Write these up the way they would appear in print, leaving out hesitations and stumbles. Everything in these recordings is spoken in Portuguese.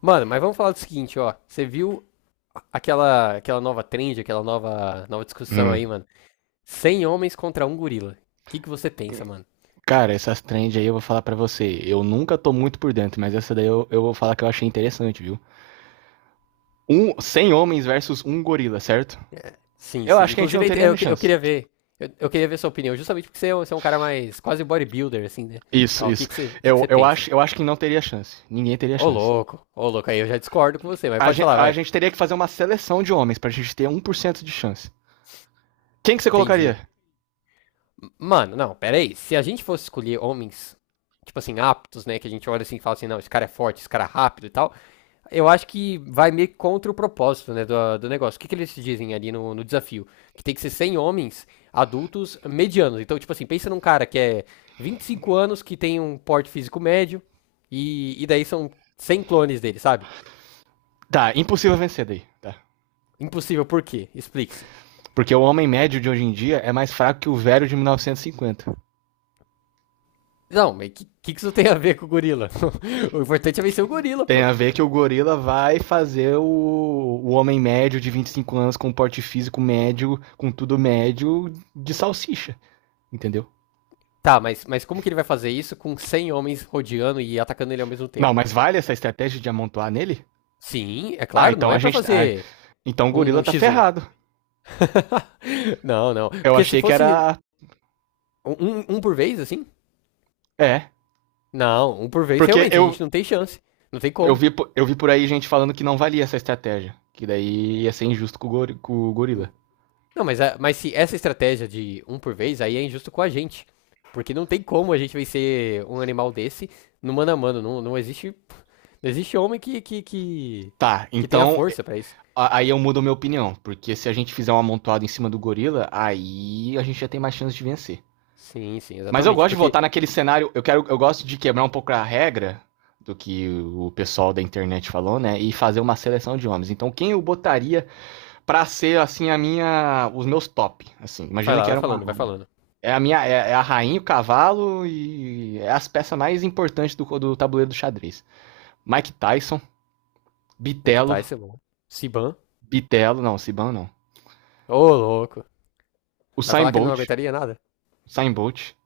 Mano, mas vamos falar do seguinte, ó. Você viu aquela nova trend, aquela nova discussão Hum. aí, mano? 100 homens contra um gorila. O que você pensa, mano? Cara, essas trends aí eu vou falar pra você. Eu nunca tô muito por dentro, mas essa daí eu vou falar que eu achei interessante, viu? 100 homens versus um gorila, certo? Sim, Eu sim. acho que a gente não Inclusive, teria eu, nem eu chance. queria ver. Eu queria ver sua opinião, justamente porque você é, você é um cara mais quase bodybuilder, assim, né? Isso, Tal, o que, isso. que, você, o que Eu, você eu, acho, pensa? eu acho que não teria chance. Ninguém teria chance. Ô, louco, aí eu já discordo com você, mas A pode gente, falar, a vai. gente teria que fazer uma seleção de homens pra gente ter 1% de chance. Quem que você Entendi. colocaria? Mano, não, pera aí. Se a gente fosse escolher homens, tipo assim, aptos, né? Que a gente olha assim e fala assim, não, esse cara é forte, esse cara é rápido e tal. Eu acho que vai meio que contra o propósito, né, do negócio. O que, que eles dizem ali no, no desafio? Que tem que ser 100 homens adultos medianos. Então, tipo assim, pensa num cara que é 25 anos, que tem um porte físico médio, e daí são 100 clones dele, sabe? Tá, impossível vencer daí. Tá. Impossível, por quê? Explique-se. Porque o homem médio de hoje em dia é mais fraco que o velho de 1950. Não, mas o que, que isso tem a ver com o gorila? O importante é vencer o gorila, Tem pô. a ver que o gorila vai fazer o homem médio de 25 anos com um porte físico médio, com tudo médio, de salsicha, entendeu? Tá, mas como que ele vai fazer isso com 100 homens rodeando e atacando ele ao mesmo Não, tempo? mas vale essa estratégia de amontoar nele? Sim, é Ah, claro, então não a é pra gente. tá, Ah, fazer então o um, gorila um tá X1. ferrado. Não, não. Eu Porque se achei que fosse era. um um por vez, assim? É. Não, um por vez, Porque realmente, a gente não tem chance. Não tem eu, como. vi, eu vi por aí gente falando que não valia essa estratégia. Que daí ia ser injusto com o gorila. Não, mas, mas se essa estratégia de um por vez, aí é injusto com a gente. Porque não tem como a gente vencer um animal desse no mano a mano. Não, não existe. Não existe homem Tá, que tenha então força pra isso. aí eu mudo a minha opinião. Porque se a gente fizer um amontoado em cima do gorila, aí a gente já tem mais chance de vencer. Sim, sim, Mas eu exatamente. gosto de Porque. voltar naquele cenário. Eu gosto de quebrar um pouco a regra do que o pessoal da internet falou, né? E fazer uma seleção de homens. Então, quem eu botaria pra ser assim os meus top, assim. Vai Imagina lá, que vai era uma, falando, vai falando. é a minha, é, é a rainha, o cavalo e é as peças mais importantes do tabuleiro do xadrez. Mike Tyson, Vai que Bitello. tá, esse bom. Siban. Bitello não, Siban não. Ô, louco. O Vai Usain falar que ele não Bolt, aguentaria nada? Usain Bolt,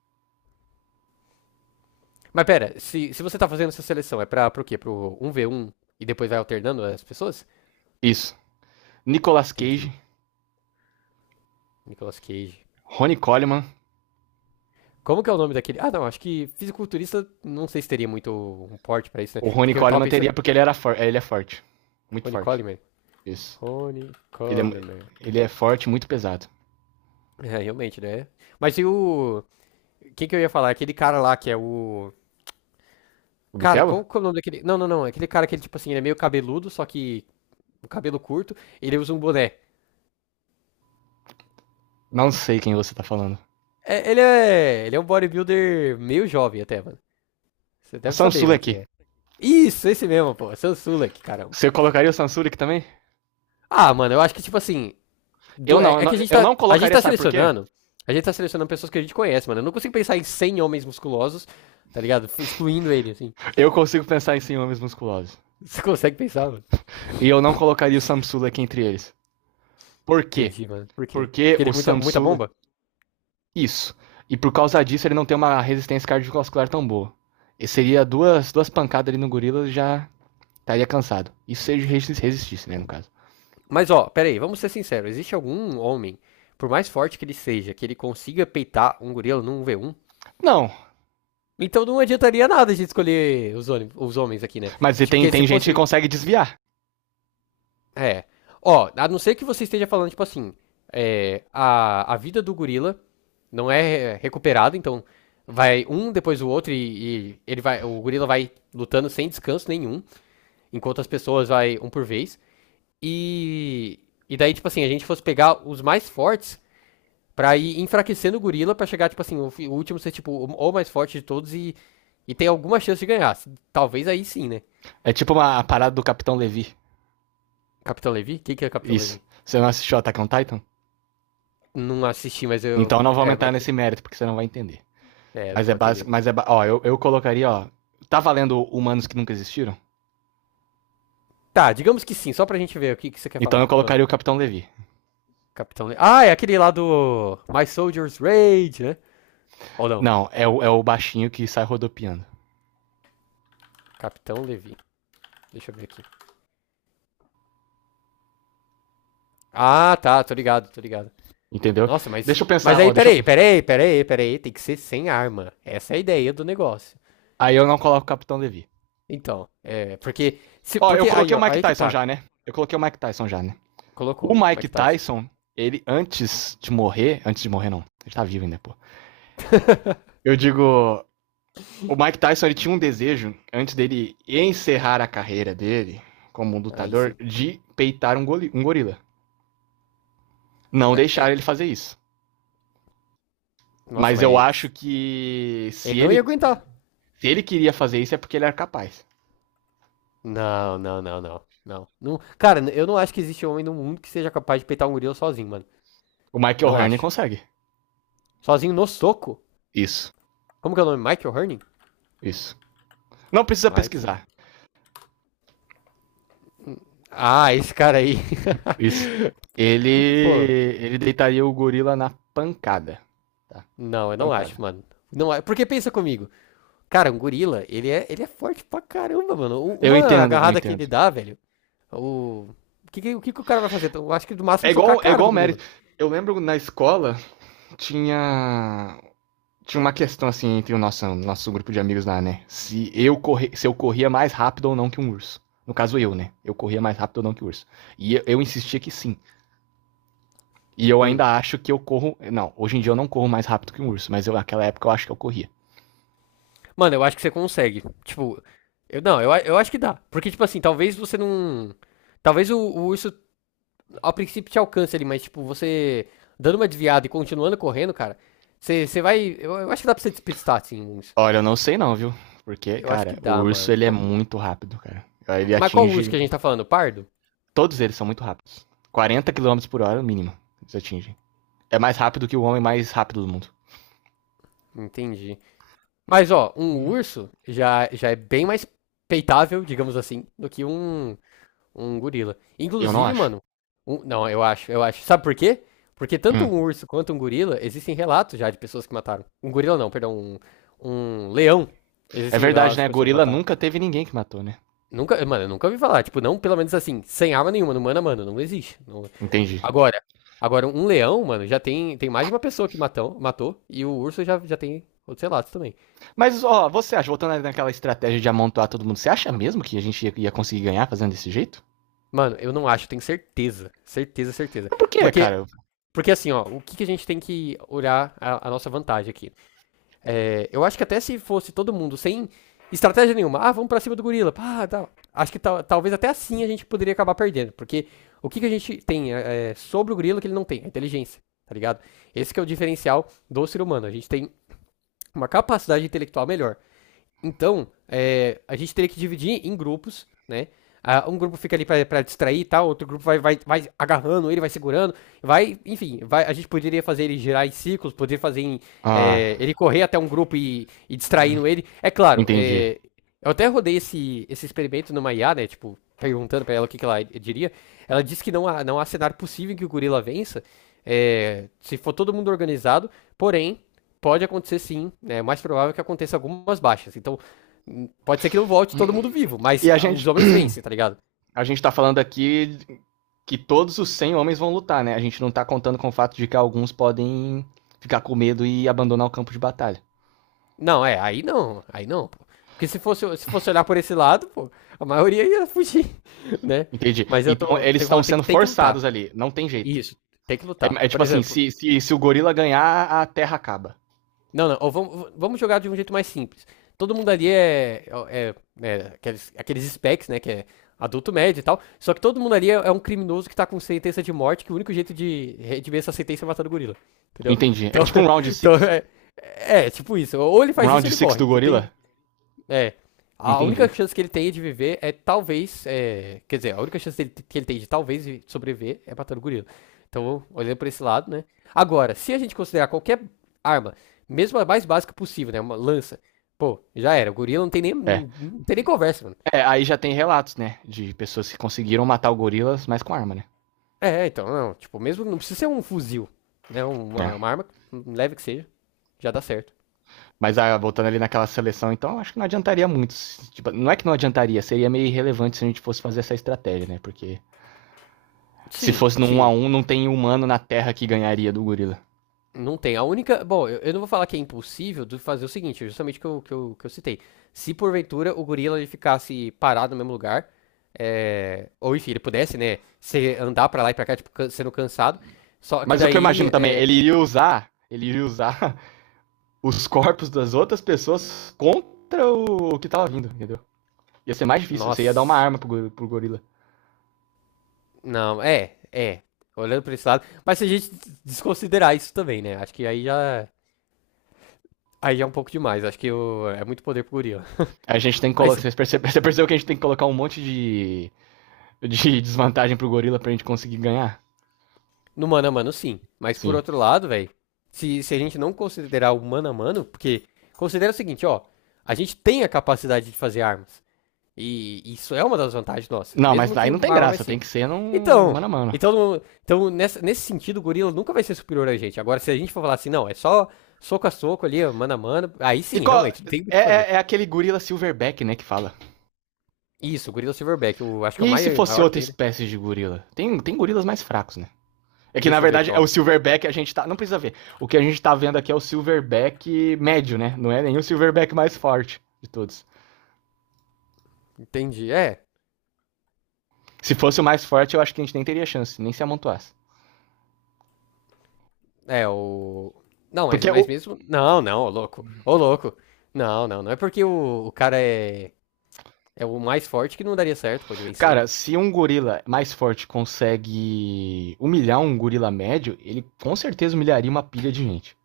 Mas pera, se você tá fazendo essa seleção, é pra, pro quê? Pro um v um e depois vai alternando as pessoas? isso. Nicolas Entendi. Cage, Nicolas Cage. Ronnie Coleman. Como que é o nome daquele? Ah, não, acho que fisiculturista, não sei se teria muito um porte pra isso, né? O Ronnie Porque eu tava Coleman pensando. teria porque ele é forte, muito Ronnie forte. Coleman. Isso. Ronnie Ele é, Coleman. ele é forte, muito pesado. É, realmente, né? Mas e o. Quem que eu ia falar? Aquele cara lá que é o. O Cara, Bitelo? qual que é o nome daquele. Não, não, não. Aquele cara que ele, tipo assim, ele é meio cabeludo, só que. O cabelo curto, ele usa um boné. Não sei quem você tá falando. É, ele é. Ele é um bodybuilder meio jovem até, mano. Você A deve saber, Sansula mano, quem aqui. é. Isso, esse mesmo, pô. Seu Sulek, caramba. Você colocaria o Sansula aqui também? Ah, mano, eu acho que, tipo assim. Eu É, não, é que a gente eu tá. não- A gente colocaria, tá sabe por quê? selecionando. A gente tá selecionando pessoas que a gente conhece, mano. Eu não consigo pensar em 100 homens musculosos, tá ligado? Excluindo ele, assim. Eu consigo pensar em ciúmes musculosos. Você consegue pensar, mano? E eu não colocaria o Samsula aqui entre eles. Por quê? Entendi, mano. Por quê? Porque Porque o ele é muita, muita Samsula. bomba? Isso. E por causa disso ele não tem uma resistência cardiovascular tão boa. E seria duas pancadas ali no gorila já estaria cansado. Isso se ele resistisse, né, no caso. Mas, ó, pera aí, vamos ser sinceros. Existe algum homem, por mais forte que ele seja, que ele consiga peitar um gorila num v um? Não, Então não adiantaria nada a gente escolher os, os homens aqui, né? mas e tem, Porque se tem gente que fosse. consegue desviar. É. Ó, a não ser que você esteja falando, tipo assim, é, a vida do gorila não é recuperada, então vai um depois o outro e ele vai, o gorila vai lutando sem descanso nenhum, enquanto as pessoas vai um por vez. E, e daí, tipo assim, a gente fosse pegar os mais fortes pra ir enfraquecendo o gorila pra chegar, tipo assim, o, o último ser, tipo, o mais forte de todos e ter alguma chance de ganhar. Talvez aí sim, né? É tipo uma parada do Capitão Levi. Capitão Levi? O que, que é Capitão Isso. Levi? Você não assistiu Attack on Titan? Não assisti, mas eu. Então não vou É, aumentar agora. nesse mérito, porque você não vai entender. É, não Mas é vou básico. atender. Ó, eu colocaria, ó. Tá valendo humanos que nunca existiram? Tá, digamos que sim, só pra gente ver o que, que você quer Então eu falar. Ah, colocaria o Capitão Levi. Capitão Levi. Ah, é aquele lá do My Soldier's Rage, né? Ou não? Não, é o baixinho que sai rodopiando. Capitão Levi. Deixa eu ver aqui. Ah, tá, tô ligado, tô ligado. Entendeu? Nossa, mas. Deixa eu Mas pensar, aí, ó, deixa eu. peraí, peraí, peraí, peraí. Tem que ser sem arma. Essa é a ideia do negócio. Aí eu não coloco o Capitão Levi. Então, é. Porque. Se, Ó, eu porque aí, coloquei o ó, Mike aí que Tyson tá. já, né? Eu coloquei o Mike Tyson já, né? O Colocou. Como é Mike que tá isso? Tyson, ele antes de morrer. Antes de morrer, não. Ele tá vivo ainda, pô. Eu digo. O Mike Tyson ele tinha um desejo, antes dele encerrar a carreira dele como um Aí lutador, sim. de peitar um gorila. Não É, é, deixaram ele fazer isso. nossa, Mas eu mas. acho que Ele se não ia ele, aguentar. se ele queria fazer isso é porque ele era capaz. Não, não, não, não, não. Cara, eu não acho que existe homem no mundo que seja capaz de peitar um gorila sozinho, mano. O Michael Não Hearn acho. consegue. Sozinho no soco? Isso, Como que é o nome? Michael Herning? isso. Não precisa Michael. pesquisar. Ah, esse cara aí. Isso. Ele, Pô, ele deitaria o gorila na pancada. Tá, não, na eu não pancada. acho, mano. Não, porque pensa comigo. Cara, um gorila, ele é forte pra caramba, mano. Eu Uma entendo, eu agarrada que entendo. ele dá, velho. O, o que, o que que o cara vai fazer? Eu acho que no máximo É socar a igual, é cara igual do o gorila. mérito. Eu lembro na escola tinha tinha uma questão assim entre o nosso grupo de amigos lá, né? Se eu corria mais rápido ou não que um urso. No caso eu, né? Eu corria mais rápido ou não que o urso. E eu insistia que sim. E eu Hum. ainda acho que eu corro. Não, hoje em dia eu não corro mais rápido que um urso, mas eu, naquela época eu acho que eu corria. Mano, eu acho que você consegue. Tipo, eu não, eu, eu acho que dá. Porque, tipo assim, talvez você não. Talvez o isso ao princípio te alcance ali, mas, tipo, você dando uma desviada e continuando correndo, cara, você, você vai. Eu acho que dá pra você despistar, assim, o. Olha, eu não sei não, viu? Porque, Eu acho que cara, o dá, urso mano. ele é muito rápido, cara. Ele Mas qual urso que atinge. a gente tá falando? Pardo? Todos eles são muito rápidos. 40 km por hora, mínimo. Eles atingem. É mais rápido que o homem mais rápido do mundo. Entendi. Mas, ó, um urso já, já é bem mais peitável, digamos assim, do que um. Um gorila. Eu não Inclusive, acho. mano, não, eu acho, eu acho. Sabe por quê? Porque tanto Hum. um urso quanto um gorila, existem relatos já de pessoas que mataram. Um gorila não, perdão, um leão. É Existem verdade, relatos de né? pessoas que Gorila mataram. nunca teve ninguém que matou, né? Nunca, mano, eu nunca ouvi falar, tipo, não, pelo menos assim, sem arma nenhuma, no mano a mano, não existe. Não- Entendi. Agora, agora um leão, mano, já tem, tem mais de uma pessoa que matou, matou e o urso já, já tem outros relatos também. Mas, ó, você acha, voltando ali naquela estratégia de amontoar todo mundo, você acha mesmo que a gente ia- conseguir ganhar fazendo desse jeito? Mano, eu não acho, tenho certeza, certeza, certeza. Mas por quê, Porque cara? porque assim, ó, o que que a gente tem que olhar a nossa vantagem aqui? É, eu acho que até se fosse todo mundo sem estratégia nenhuma, ah, vamos pra cima do gorila, pá, tal. Acho que talvez até assim a gente poderia acabar perdendo, porque o que, que a gente tem é, é sobre o gorila que ele não tem? A inteligência, tá ligado? Esse que é o diferencial do ser humano, a gente tem uma capacidade intelectual melhor. Então, é, a gente teria que dividir em grupos, né? Ah, um grupo fica ali para distrair e tal, outro grupo vai, vai, vai agarrando ele, vai segurando, vai, enfim, vai, a gente poderia fazer ele girar em ciclos, poderia fazer em, Ah, é, ele correr até um grupo e distraindo ele. É claro, entendi. é, eu até rodei esse, esse experimento numa IA, né? Tipo, perguntando pra ela o que, que ela diria. Ela disse que não há, não há cenário possível em que o gorila vença, é, se for todo mundo organizado, porém, pode acontecer sim, né? É mais provável que aconteça algumas baixas. Então, pode ser que não volte todo mundo vivo, mas E a ah, gente, os homens vencem, tá ligado? a gente tá falando aqui que todos os 100 homens vão lutar, né? A gente não tá contando com o fato de que alguns podem ficar com medo e abandonar o campo de batalha. Não, é, aí não, pô. Porque se fosse, se fosse olhar por esse lado, pô, a maioria ia fugir, né? Entendi. Mas eu Então tô, eles tem que estão falar, sendo tem que forçados lutar. ali, não tem jeito. Isso, tem que lutar. É, Por tipo assim, exemplo, se o gorila ganhar, a terra acaba. não, não. Ou vamos, vamos jogar de um jeito mais simples. Todo mundo ali é, é, é aqueles, aqueles specs, né? Que é adulto médio e tal. Só que todo mundo ali é, é um criminoso que tá com sentença de morte, que o único jeito de redimir essa sentença é matando o gorila. Entendeu? Entendi. É Então, tipo um round então six? é, é, tipo isso. Ou ele Um faz round isso ou ele six morre. do Não gorila? tem, é. A única Entendi. chance que ele tem de viver é talvez. É, quer dizer, a única chance que ele tem de talvez sobreviver é matando o gorila. Então, olhando pra esse lado, né? Agora, se a gente considerar qualquer arma, mesmo a mais básica possível, né? Uma lança, pô, já era. O gorila não tem nem, É. não tem nem conversa, mano. É, aí já tem relatos, né? De pessoas que conseguiram matar o gorilas, mas com arma, né? É, é, então, não. Tipo, mesmo não precisa ser um fuzil, né? É. Uma arma leve que seja, já dá certo. Mas ah, voltando ali naquela seleção, então acho que não adiantaria muito. Tipo, não é que não adiantaria, seria meio irrelevante se a gente fosse fazer essa estratégia, né? Porque se Sim, fosse num 1 a sim. um não tem humano na Terra que ganharia do gorila. Não tem. A única. Bom, eu não vou falar que é impossível de fazer o seguinte, justamente que eu, que eu, que eu citei. Se porventura o gorila ele ficasse parado no mesmo lugar, é, ou enfim, ele pudesse, né, se andar pra lá e pra cá, tipo, sendo cansado. Só que Mas o que eu daí, imagino também, é, ele iria usar os corpos das outras pessoas contra o que tava vindo, entendeu? Ia ser mais difícil, você ia dar uma nossa, arma pro gorila. não, é, é, olhando pra esse lado. Mas se a gente desconsiderar isso também, né, acho que aí já é um pouco demais. Acho que é muito poder pro gorila. A gente tem que Mas. colocar, vocês perce- Você percebeu que a gente tem que colocar um monte de desvantagem pro gorila pra gente conseguir ganhar. No mano a mano, sim. Mas por Sim. outro lado, velho, se a gente não considerar o mano a mano, porque considera o seguinte, ó, a gente tem a capacidade de fazer armas. E isso é uma das vantagens nossas, Não, mas mesmo aí que não tem uma arma mais graça, tem que simples. ser no Então, mano a mano. então, então nesse sentido, o gorila nunca vai ser superior a gente. Agora, se a gente for falar assim, não, é só soco a soco ali, ó, mano a mano, aí E sim, qual, realmente, não tem muito é, o que fazer. é, é aquele gorila silverback, né, que fala. Isso, o gorila silverback, eu acho que é o E se fosse maior que outra tem, né? espécie de gorila? Tem gorilas mais fracos, né? É que na Deixa eu ver aqui, verdade é ó. o silverback a gente tá. Não precisa ver. O que a gente tá vendo aqui é o silverback médio, né? Não é nenhum silverback mais forte de todos. Entendi. É. Se fosse o mais forte, eu acho que a gente nem teria chance, nem se amontoasse. É, o. Não, Porque o, mas mesmo. Não, não, ô louco. Ô louco. Não, não, não é porque o cara é, é o mais forte que não daria certo, pode vencer. Cara, se um gorila mais forte consegue humilhar um gorila médio, ele com certeza humilharia uma pilha de gente.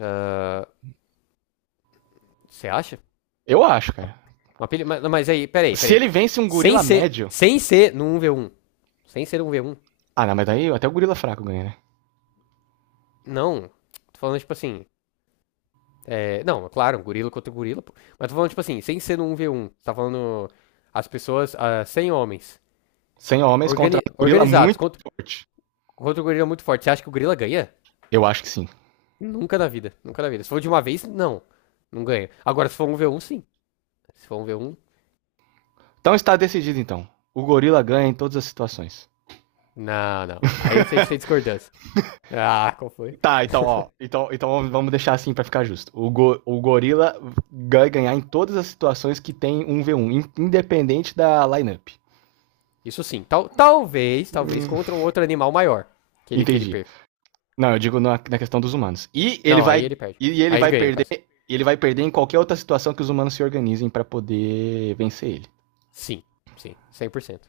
Ah, você acha? Eu acho, cara. Uma pilha... mas aí, peraí, Se peraí. ele vence um Sem gorila ser. médio. Sem ser no um v um. Sem ser um v um. Ah, não, mas daí até o gorila fraco ganha, né? Não. Tô falando, tipo assim. É... Não, é claro, um gorila contra um gorila, pô. Mas tô falando, tipo assim, sem ser no 1 v um tá falando. As pessoas. Ah, 100 homens. 100 homens contra Organi... um gorila Organizados. muito Contra... forte. contra o gorila muito forte. Você acha que o gorila ganha? Eu acho que sim. Nunca na vida, nunca na vida. Se for de uma vez, não. Não ganha. Agora, se for um v um sim. Se for um v um Então está decidido, então. O gorila ganha em todas as situações. não, não. Aí a gente tem discordância. Ah, qual foi? Tá, então, ó. Então, vamos deixar assim pra ficar justo. O gorila vai ganhar em todas as situações que tem 1v1, independente da lineup. Isso sim. Tal, talvez, talvez Hum. contra um outro animal maior que ele Entendi. perca. Não, eu digo na questão dos humanos. E ele Não, aí vai ele perde. e ele Aí ele vai ganha, no perder, caso. ele vai perder em qualquer outra situação que os humanos se organizem pra poder vencer ele. Sim, sim, 100%